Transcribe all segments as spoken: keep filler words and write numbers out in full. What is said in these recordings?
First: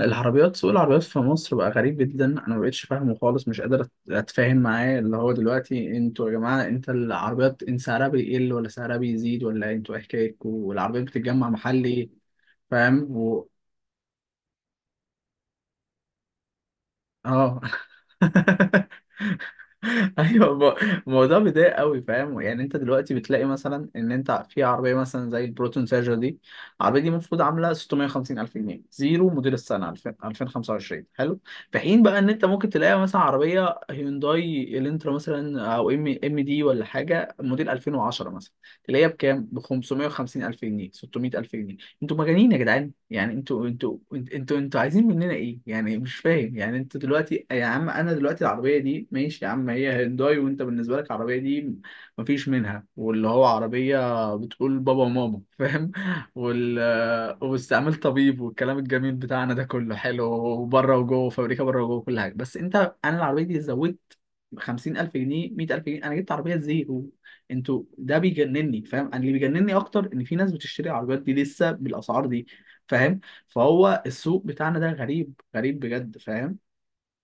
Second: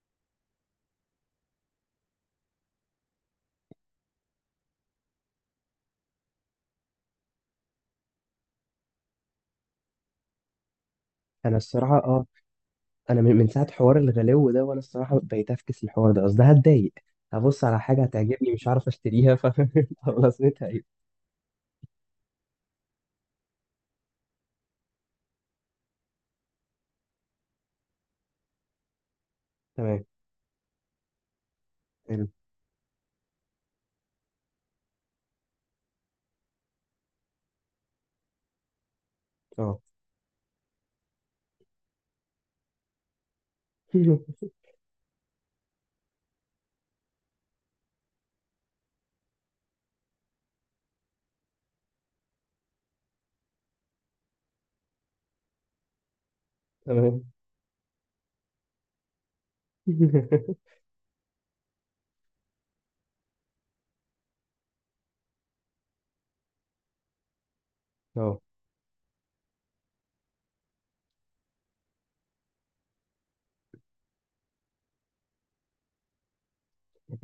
العربيات سوق العربيات في مصر بقى غريب جدا. انا ما بقتش فاهمه خالص. مش قادر أت- اتفاهم معاه، اللي هو دلوقتي انتوا يا جماعه، انت العربيات ان سعرها بيقل ولا سعرها بيزيد؟ ولا انتوا ايه حكايتكم والعربيات بتتجمع انا الصراحه، محلي؟ اه. فاهم انا من و... من ساعه حوار الغلو ده وانا الصراحه بقيت افكس الحوار ده، قصدي هتضايق. اه. هبص على حاجه هتعجبني مش عارف اشتريها، ف طب ايوه، لازمتها ب- ايه؟ الموضوع بيضايق قوي، فاهم. يعني انت دلوقتي بتلاقي مثلا ان انت في عربيه مثلا زي البروتون سيرجر دي. العربيه دي المفروض عامله ستمية وخمسين الف جنيه زيرو موديل السنه تمام. الفين الفين وخمسه وعشرين، حلو. في حين بقى حلو. ان انت ممكن تلاقي مثلا عربيه هيونداي الانترا مثلا او ام ام دي ولا حاجه موديل الفين وعشره مثلا. تلاقيها بكام؟ ب اه. خمسمية وخمسين الف جنيه، ستمية الف جنيه. انتوا مجانين يا جدعان. يعني انتوا انتوا انت- انتوا انتوا عايزين مننا ايه؟ يعني مش فاهم. يعني انتوا دلوقتي يا عم، انا دلوقتي العربيه دي ماشي يا عم هي هيونداي، وانت بالنسبه لك العربيه دي مفيش منها، واللي هو عربيه بتقول بابا وماما، فاهم. وال تمام. واستعمال طبيب والكلام الجميل بتاعنا ده كله، حلو وبره وجوه فابريكا، بره وجوه كل حاجه، بس انت، انا العربيه دي زودت خمسين الف جنيه، مية الف جنيه؟ انا جبت عربيه زيرو. انتوا ده اه، بيجنني، فاهم. انا اللي بيجنني اكتر ان في ناس بتشتري العربيات دي لسه بالاسعار دي، فاهم. فهو السوق بتاعنا ده غريب غريب بجد، فاهم.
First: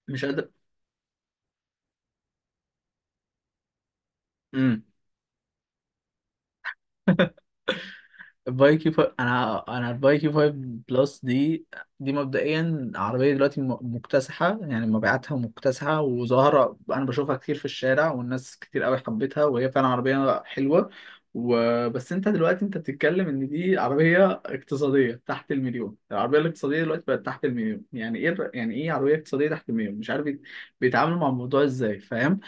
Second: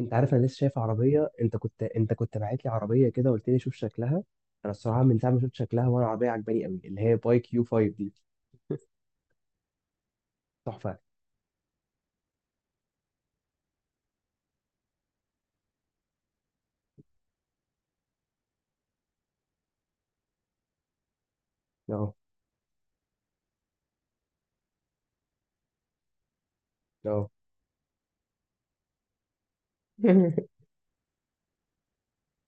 انت مش عارف، انا قادر. لسه شايف عربيه، انت كنت انت كنت باعت لي عربيه كده وقلت لي شوف شكلها. انا امم. الصراحه من ساعه ما شفت شكلها وانا عربيه عجباني قوي، اللي هي باي كيو فايف دي. البايكيو فايف، انا انا البايكيو فايف تحفه. بلس دي، دي مبدئيا عربيه دلوقتي م- مكتسحه، يعني مبيعاتها مكتسحه وظاهره. انا بشوفها كتير في الشارع والناس كتير قوي حبتها، وهي فعلا عربيه حلوه. وبس اه. انت دلوقتي انت بتتكلم ان دي عربيه اقتصاديه تحت المليون، العربيه الاقتصاديه دلوقتي بقت اه. تحت المليون؟ يعني ايه الر- يعني ايه عربيه اقتصاديه تحت المليون؟ مش عارف بيت- بيتعاملوا مع الموضوع ازاي، فاهم.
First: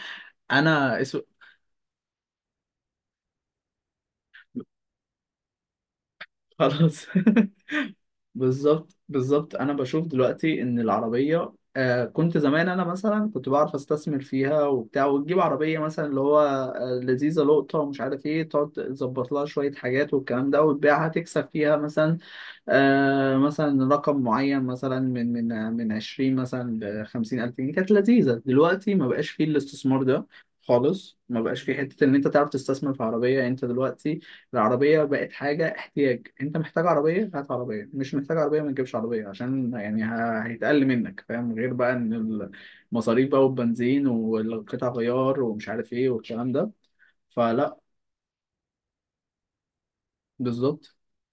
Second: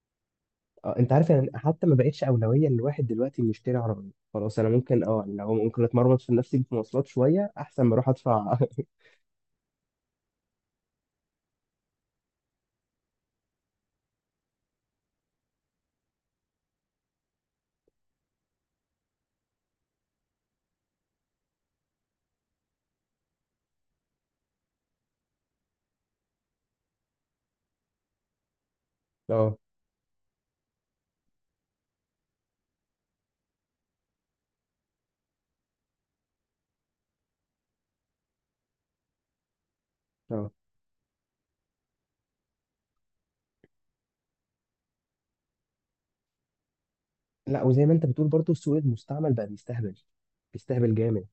اه، انا انت اسو... عارف يعني، حتى ما بقتش اولويه للواحد دلوقتي انه يشتري عربيه. خلاص، انا ممكن، اه يعني، لو ممكن اتمرمط في نفسي في خلاص. مواصلات شويه احسن ما اروح ادفع. بالظبط بالظبط. انا بشوف دلوقتي ان العربيه، آه كنت زمان انا مثلا كنت بعرف استثمر فيها وبتاع، وتجيب عربيه مثلا اللي هو آه، لذيذه لقطه ومش عارف ايه، تقعد تظبط لها شويه حاجات والكلام ده وتبيعها، تكسب فيها مثلا آه مثلا رقم معين مثلا من من من عشرين مثلا ل خمسين ألف جنيه، كانت لذيذة. دلوقتي ما بقاش فيه اه. الاستثمار ده خالص. ما بقاش فيه حتة إن أنت تعرف تستثمر في عربية. أنت دلوقتي العربية بقت حاجة احتياج. أنت محتاج عربية، هات عربية. مش محتاج عربية، ما تجيبش عربية عشان يعني ه- اه. هيتقل منك، فاهم. غير بقى إن المصاريف بقى والبنزين والقطع غيار ومش عارف إيه والكلام ده. لا، فلا. وزي ما انت بتقول برضو السوق المستعمل بقى بيستهبل. بالظبط. بيستهبل جامد.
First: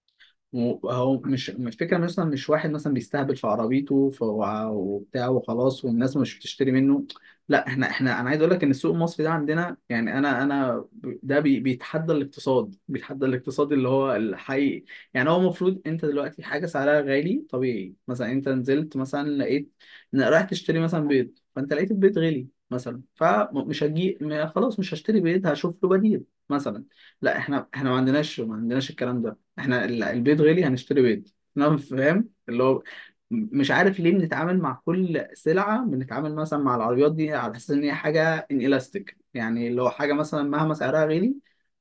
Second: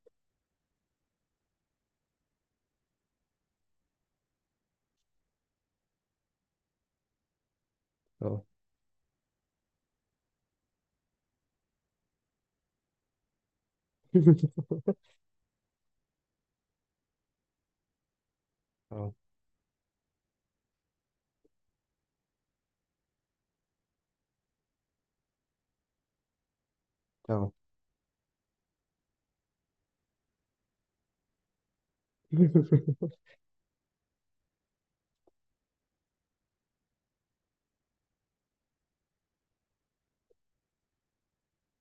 مو- هو مش الفكرة، مثلا مش واحد مثلا بيستهبل في عربيته ف- وبتاع وخلاص، والناس مش بتشتري منه. لا، احنا احنا انا عايز اه. اقول لك ان السوق المصري ده عندنا يعني. انا انا ب- ده بي- بيتحدى الاقتصاد، بيتحدى الاقتصاد اللي هو الحقيقي. يعني هو المفروض انت دلوقتي حاجة سعرها غالي طبيعي، مثلا انت نزلت اه. مثلا لقيت، إن رايح تشتري مثلا بيض فانت لقيت البيض غالي مثلا، فمش هجي م- خلاص مش هشتري بيض، هشوف له بديل مثلا. لا، اه. احنا احنا ما عندناش، ما عندناش الكلام ده. احنا ال- البيض غالي هنشتري بيض. انا فاهم اللي هو م- مش عارف ليه بنتعامل مع كل سلعة، بنتعامل مثلا مع العربيات دي على أساس إن هي حاجة إنلاستيك. يعني لو حاجة مثلا مهما سعرها غالي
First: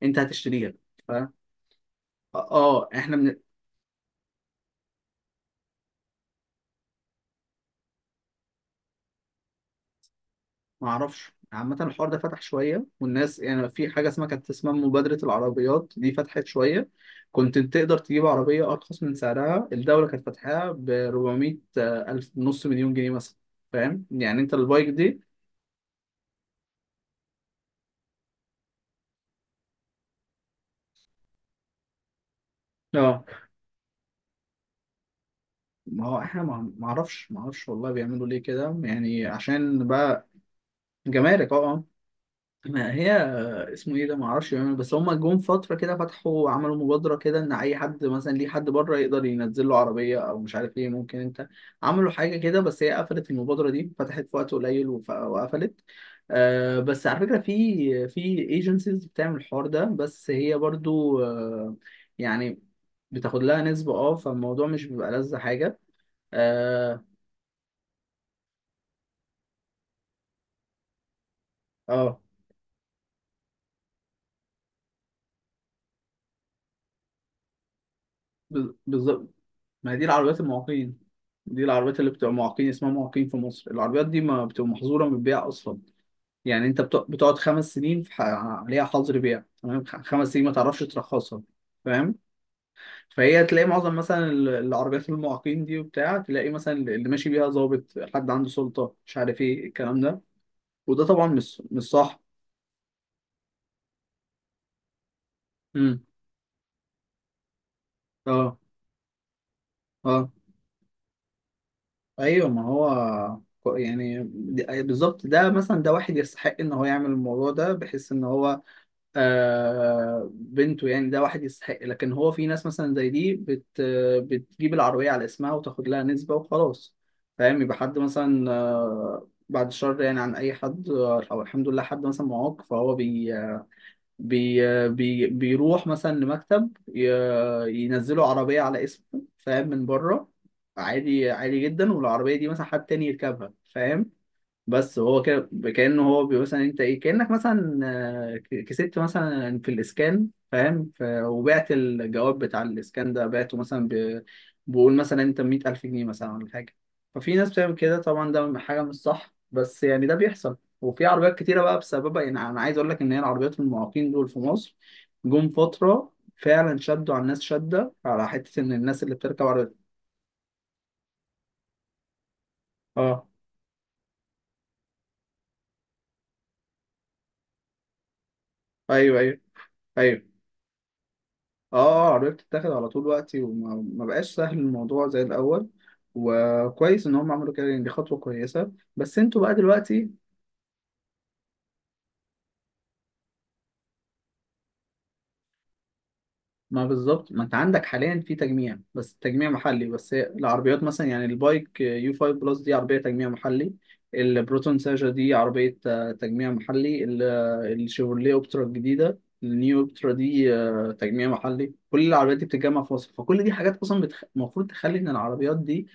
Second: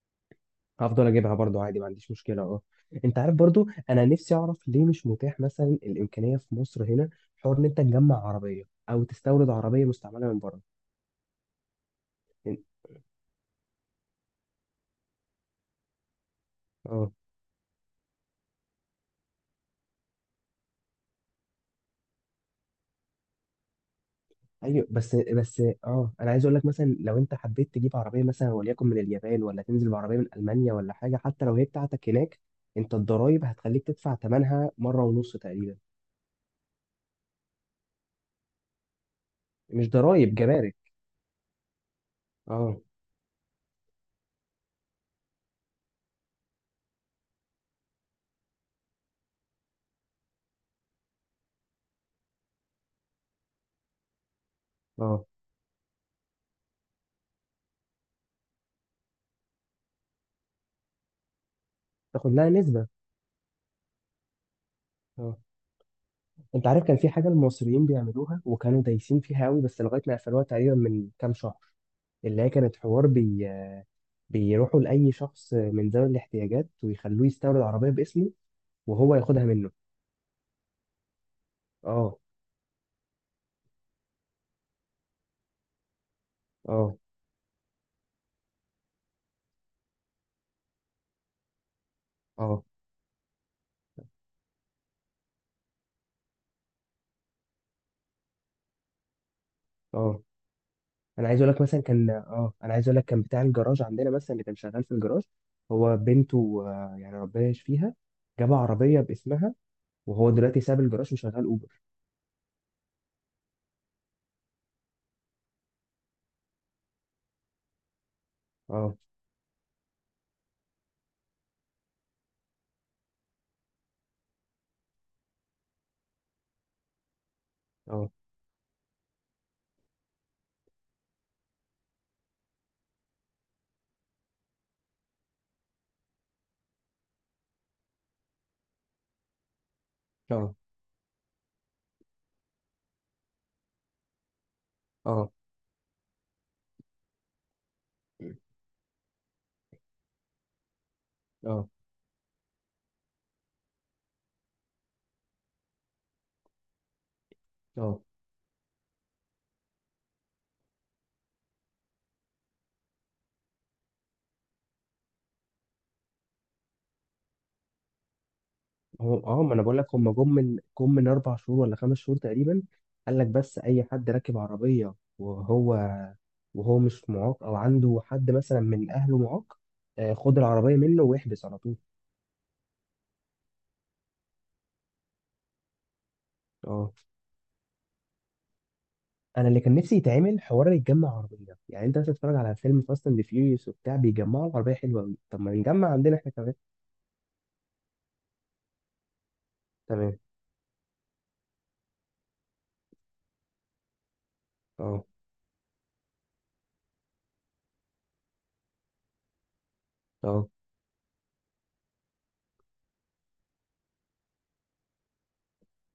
أنت هتشتريها. هفضل ف... اجيبها برضو عادي، ما عنديش مشكله. اه، آه إحنا انت عارف من... برضو، انا نفسي اعرف ليه مش متاح مثلا الامكانيه في مصر هنا، حوار ان انت تجمع عربيه او تستورد عربيه مستعمله من بره. معرفش عامة. الحوار ده فتح شوية والناس يعني، في حاجة اسمها كانت اسمها مبادرة العربيات دي، فتحت شوية. اه. كنت تقدر تجيب عربية أرخص من سعرها. الدولة كانت فاتحاها ب اربعمية ألف، نص مليون جنيه مثلا. فاهم يعني أنت ايوه، البايك بس دي، بس اه، انا عايز اقول لك مثلا لو انت حبيت تجيب عربيه مثلا، وليكن من اليابان، ولا تنزل بعربيه من المانيا، ولا حاجه، حتى لو هي بتاعتك هناك، انت اه. الضرايب هتخليك تدفع ثمنها مره ونص تقريبا. ما هو احنا ما ما اعرفش، ما اعرفش والله. بيعملوا ليه كده يعني عشان مش بقى ضرايب، جمارك. جمارك، اه آه. اه. ما هي آه، اسمه ايه ده، ما اعرفش بيعملوا. بس هم جم فتره كده فتحوا، عملوا مبادره كده ان اي حد مثلا ليه حد بره يقدر ينزل له عربيه او مش عارف ايه، ممكن انت. عملوا حاجه كده بس هي قفلت، المبادره دي فتحت في وقت قليل وف- اه. وقفلت. آه، بس على فكره في في ايجنسيز بتعمل الحوار ده، بس هي برضو آه، تاخد لها يعني نسبه. بتاخد لها نسبة، اه. فالموضوع مش بيبقى اه، لذة حاجة. انت عارف كان اه. في حاجه المصريين بيعملوها وكانوا دايسين فيها قوي، بس لغايه ما قفلوها تقريبا من كام شهر. آه، اللي هي كانت حوار بي بيروحوا لاي شخص من ذوي الاحتياجات ويخلوه يستورد عربيه باسمه بال- وهو بالظبط. ياخدها منه. ما هي دي العربيات المعاقين، دي العربيات اللي اه. بتبقى معاقين اسمها، معاقين في مصر. العربيات دي ما بتبقى محظوره من البيع اصلا. يعني انت اه. بت- بتقعد خمس سنين في ح- عليها حظر بيع، تمام. خ- خمس سنين ما تعرفش ترخصها، فاهم. اه. فهي تلاقي معظم مثلا ال- العربيات المعاقين دي وبتاع، تلاقي مثلا اللي ماشي بيها ضابط، حد عنده سلطه، مش عارف ايه الكلام ده. اه. وده طبعا انا عايز اقول لك مش مثلا مش كان، صح. اه انا عايز اقول لك، كان بتاع الجراج عندنا مثلا اللي كان شغال في الجراج، هو امم، بنته، آه، يعني ربنا يشفيها. جاب اه، عربيه باسمها، وهو اه، دلوقتي ساب الجراج وشغال اوبر. ايوه. ما هو كو- يعني د- بالظبط. ده مثلا ده واحد يستحق ان هو يعمل الموضوع ده، بحيث ان هو اه. آه بنته يعني، ده واحد يستحق. لكن هو في ناس مثلا زي دي بت بتجيب العربية على اسمها وتاخد لها نسبة وخلاص، فاهم. يبقى حد اه. مثلا آه بعد شر يعني عن اي حد، او الحمد لله حد مثلا معاق، فهو بي بي بي بيروح مثلا لمكتب، ي- ينزلوا عربية على اسمه، فاهم، من بره، اه. عادي عادي جدا. والعربية دي مثلا حد تاني يركبها، فاهم. بس هو اه. كده كأنه هو، بي- مثلا انت ايه، كأنك مثلا آه، ك- كسبت مثلا في الاسكان، فاهم، ف- اه. وبعت الجواب بتاع الاسكان ده، بعته مثلا ب... بقول مثلا انت مية ألف جنيه مثلا ولا حاجة. ففي ناس بتعمل كده اه. طبعا، ده حاجة مش صح، بس يعني ده بيحصل. وفي عربيات كتيرة بقى بسببها، يعني أنا عايز أقول لك إن هي العربيات المعاقين دول في مصر جم فترة فعلا شدوا على الناس شدة، على حتة إن الناس اللي هو اه، بتركب ما انا عربيات، بقول لك، هم جم من جم من اربع شهور ولا خمس شهور تقريبا. قال اه، لك، بس اي حد راكب عربيه وهو وهو مش معاق او عنده حد مثلا من اهله أيوه أيوه معاق، آه، أيوه، خد العربيه منه واحبس على طول. اه، قررت تتاخد على طول وقتي. وما ما بقاش سهل الموضوع زي الاول. اه. وكويس ان هم عملوا كده يعني، دي خطوه كويسه. بس انتوا انا بقى اللي كان نفسي دلوقتي، يتعمل حوار يتجمع عربيه، يعني انت مثلا تتفرج على فيلم فاست اند فيوريوس وبتاع، بيجمعوا العربيه حلوه قوي، طب ما نجمع عندنا احنا كمان. ما بالظبط، ما انت عندك حاليا في تجميع، بس تجميع محلي. بس تمام. هي العربيات مثلا يعني البايك يو خمسه بلس دي عربيه تجميع محلي. البروتون اه. ساجا دي عربيه آه، تجميع محلي. ال- آه، الشيفروليه اوبترا الجديده، النيو اوبترا اه. دي آه، تجميع محلي. كل العربيات دي بتتجمع في مصر، فكل دي حاجات اصلا بتخ- المفروض تخلي ان العربيات دي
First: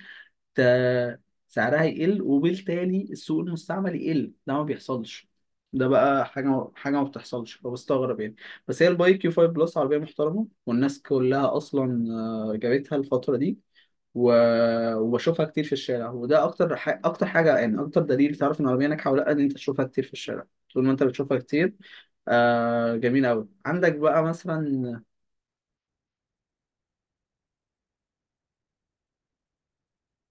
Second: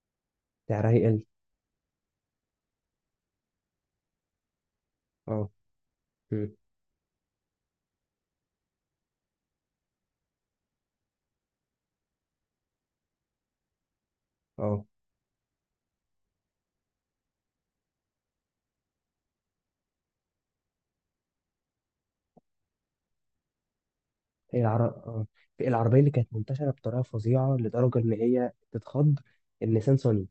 سعرها ت- يقل. سعرها يقل، وبالتالي السوق المستعمل يقل. ده ما بيحصلش. اه. ده بقى مم. حاجة، حاجة ما بتحصلش، فبستغرب يعني. بس هي الباي كيو خمسه بلس عربية محترمة، والناس كلها أصلا آه، جابتها الفترة دي و... اه. وبشوفها كتير في الشارع. وده أكتر ح... أكتر حاجة يعني، أكتر دليل تعرف إن العربية ناجحة ولا لأ، إن أنت تشوفها كتير في الشارع. طول ما أنت بتشوفها كتير، آه جميل أوي. عندك بقى هي العر... مثلا اه، في العربيه اللي كانت منتشره بطريقه فظيعه لدرجه ان هي تتخض، النيسان صني.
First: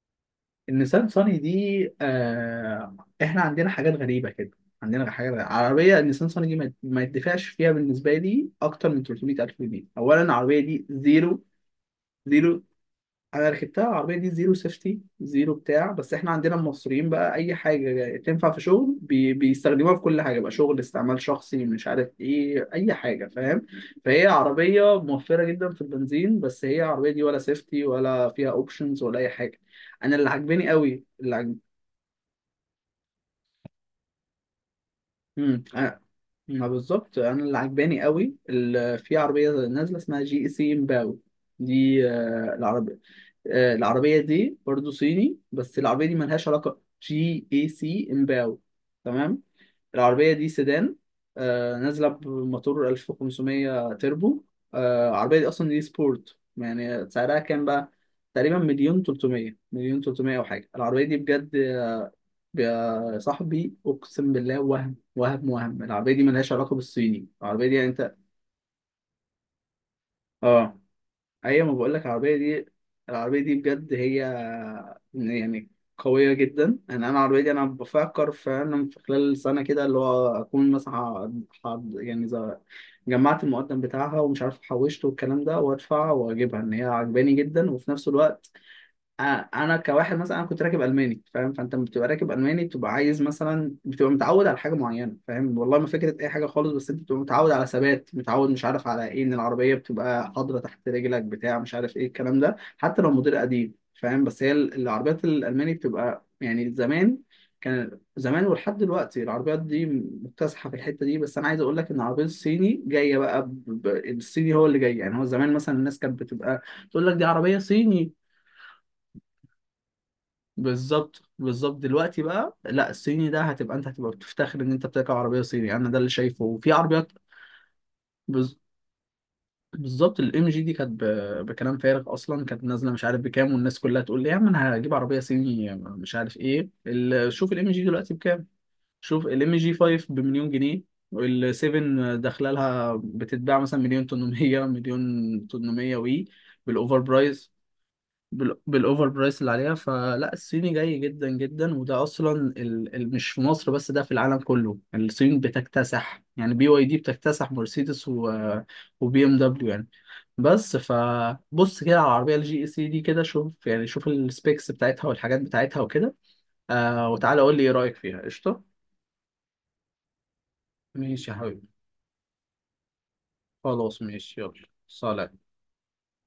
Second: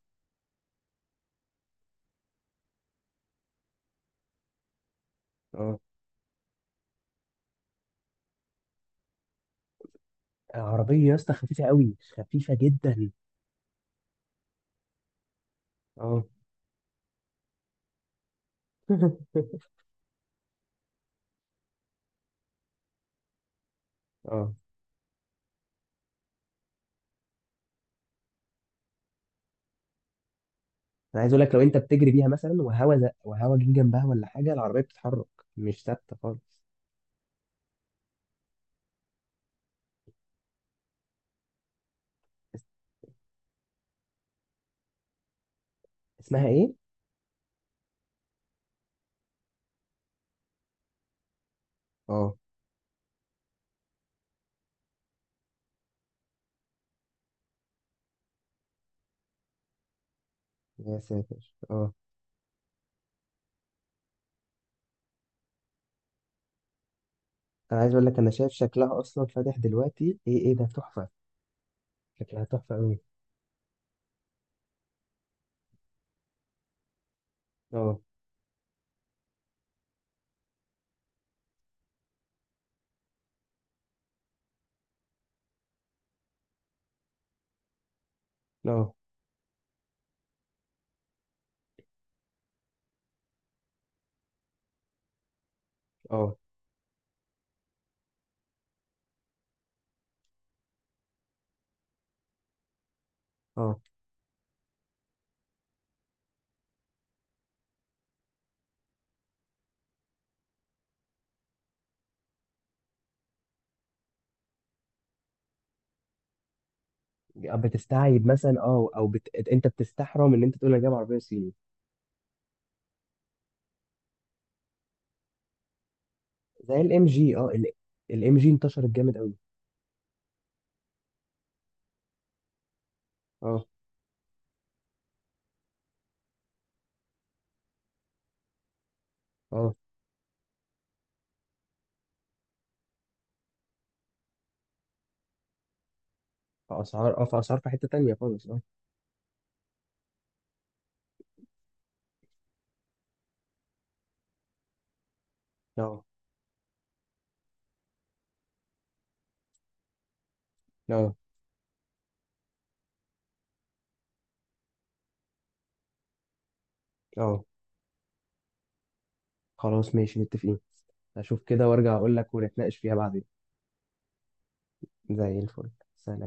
النيسان صاني دي، آه. احنا عندنا حاجات غريبة كده، عندنا حاجات غريبة. اه. عربية النيسان صاني دي ما ما يدفعش فيها بالنسبة لي أكتر من تلتمية ألف جنيه. أولا العربية دي العربيه يا اسطى زيرو، خفيفه قوي، خفيفه زيرو. جدا. أنا ركبتها العربية دي زيرو سيفتي زيرو بتاع، بس اه. احنا عندنا المصريين بقى أي حاجة تنفع في شغل بي... بيستخدموها في كل حاجة، بقى شغل، استعمال شخصي، مش عارف إيه، أي حاجة، فاهم. فهي اه، عربية موفرة جدا في البنزين، بس هي العربية دي ولا سيفتي ولا فيها أوبشنز ولا أي حاجة. انا اللي عاجباني قوي انا عايز اللي اقول لك، لو انت بتجري بيها مثلا وهوا زق وهوا جه جنبها ولا حاجه، العربيه بتتحرك، مم. مش آه، ثابته خالص. ما بالظبط. انا اللي عجباني قوي ال- في عربيه نازله اسمها جي اي سي امباو. دي آه، اس- العربيه آه، العربيه دي برضو صيني، بس العربيه دي ملهاش اسمها ايه؟ علاقه. جي اي سي امباو، تمام. العربيه دي سيدان آه، نازله اه. بموتور الف وخمسمية تربو. آه، العربيه دي اصلا دي سبورت، يعني سعرها كام بقى؟ تقريبا مليون تلتمية، مليون تلتمية او حاجه. يا العربيه دي بجد ساتر. اه. يا صاحبي اقسم بالله. وهم وهم وهم، العربيه دي ملهاش علاقه بالصيني. العربيه دي انا يعني عايز اقول انت، لك، انا شايف شكلها اصلا فاتح دلوقتي، ايه ايه ده، اه، تحفه. ايوه، ما بقول لك العربيه شكلها تحفه دي قوي. العربيه دي بجد هي يعني قويه جدا. انا انا العربيه دي، انا اه. بفكر فعلا في خلال سنه كده، اللي هو اكون مثلا ح- ح- يعني زي- جمعت المقدم بتاعها ومش عارف حوشته والكلام ده، وادفع واجيبها، ان هي عجباني جدا. وفي نفس الوقت اه. انا أنا كواحد مثلا انا كنت راكب الماني، فاهم. فانت لما بتبقى راكب الماني بتبقى عايز مثلا، بتبقى متعود على حاجه معينه، فاهم، والله ما فكره اي اه. حاجه خالص. بس انت بتبقى متعود على ثبات، متعود مش عارف على ايه، ان العربيه بتبقى حاضره تحت رجلك بتاع، مش عارف ايه الكلام ده، حتى لو موديل قديم، اه. فاهم. بس هي ال- العربيات الالماني بتبقى يعني زمان، كان زمان ولحد دلوقتي العربيات دي مكتسحه في الحته دي. بس انا عايز اقول لك ان العربيه الصيني جايه بقى ب... ب- الصيني هو اللي جاي. يعني هو زمان مثلا الناس كانت بتبقى تقول لك دي عربيه صيني. بتستعيب مثلا، اه، او بت... انت بتستحرم ان انت تقول انا جايب عربيه بالظبط صيني. بالظبط. دلوقتي بقى لا، الصيني ده هتبقى، انت هتبقى بتفتخر ان انت بتركب عربيه صيني. انا ده اللي شايفه. وفي زي الام عربيات جي. اه. الام جي بز- انتشرت جامد قوي. بالظبط. الام جي دي كانت ب- بكلام فارغ اصلا، كانت نازله مش عارف بكام، اه. والناس كلها تقول لي يا عم انا هجيب عربيه صيني مش عارف ايه. ال- شوف الام جي دلوقتي بكام. شوف الام جي اه. خمسه بمليون جنيه، وال سبعه داخله لها بتتباع مثلا مليون تمنمية، مليون تمنمية وي في بالاوفر اسعار، اه، في برايس، اسعار في حته تانية خالص. بال- اه. بالاوفر برايس اللي عليها. فلا، الصيني جاي جدا جدا، وده اصلا ال... ال... مش في مصر بس، ده في العالم كله. يعني الصين اه. بتكتسح، يعني بي واي دي بتكتسح مرسيدس و... وبي ام دبليو يعني. بس اه. فبص كده على العربيه الجي اي سي دي كده، شوف يعني شوف السبيكس بتاعتها والحاجات بتاعتها وكده، آه، وتعالى اه. قول لي ايه رايك فيها. قشطه. خلاص ماشي، متفقين. ماشي يا اشوف حبيبي. كده وارجع اقول لك ونتناقش فيها بعدين. خلاص ماشي يلا، زي سلام. الفل. سلام.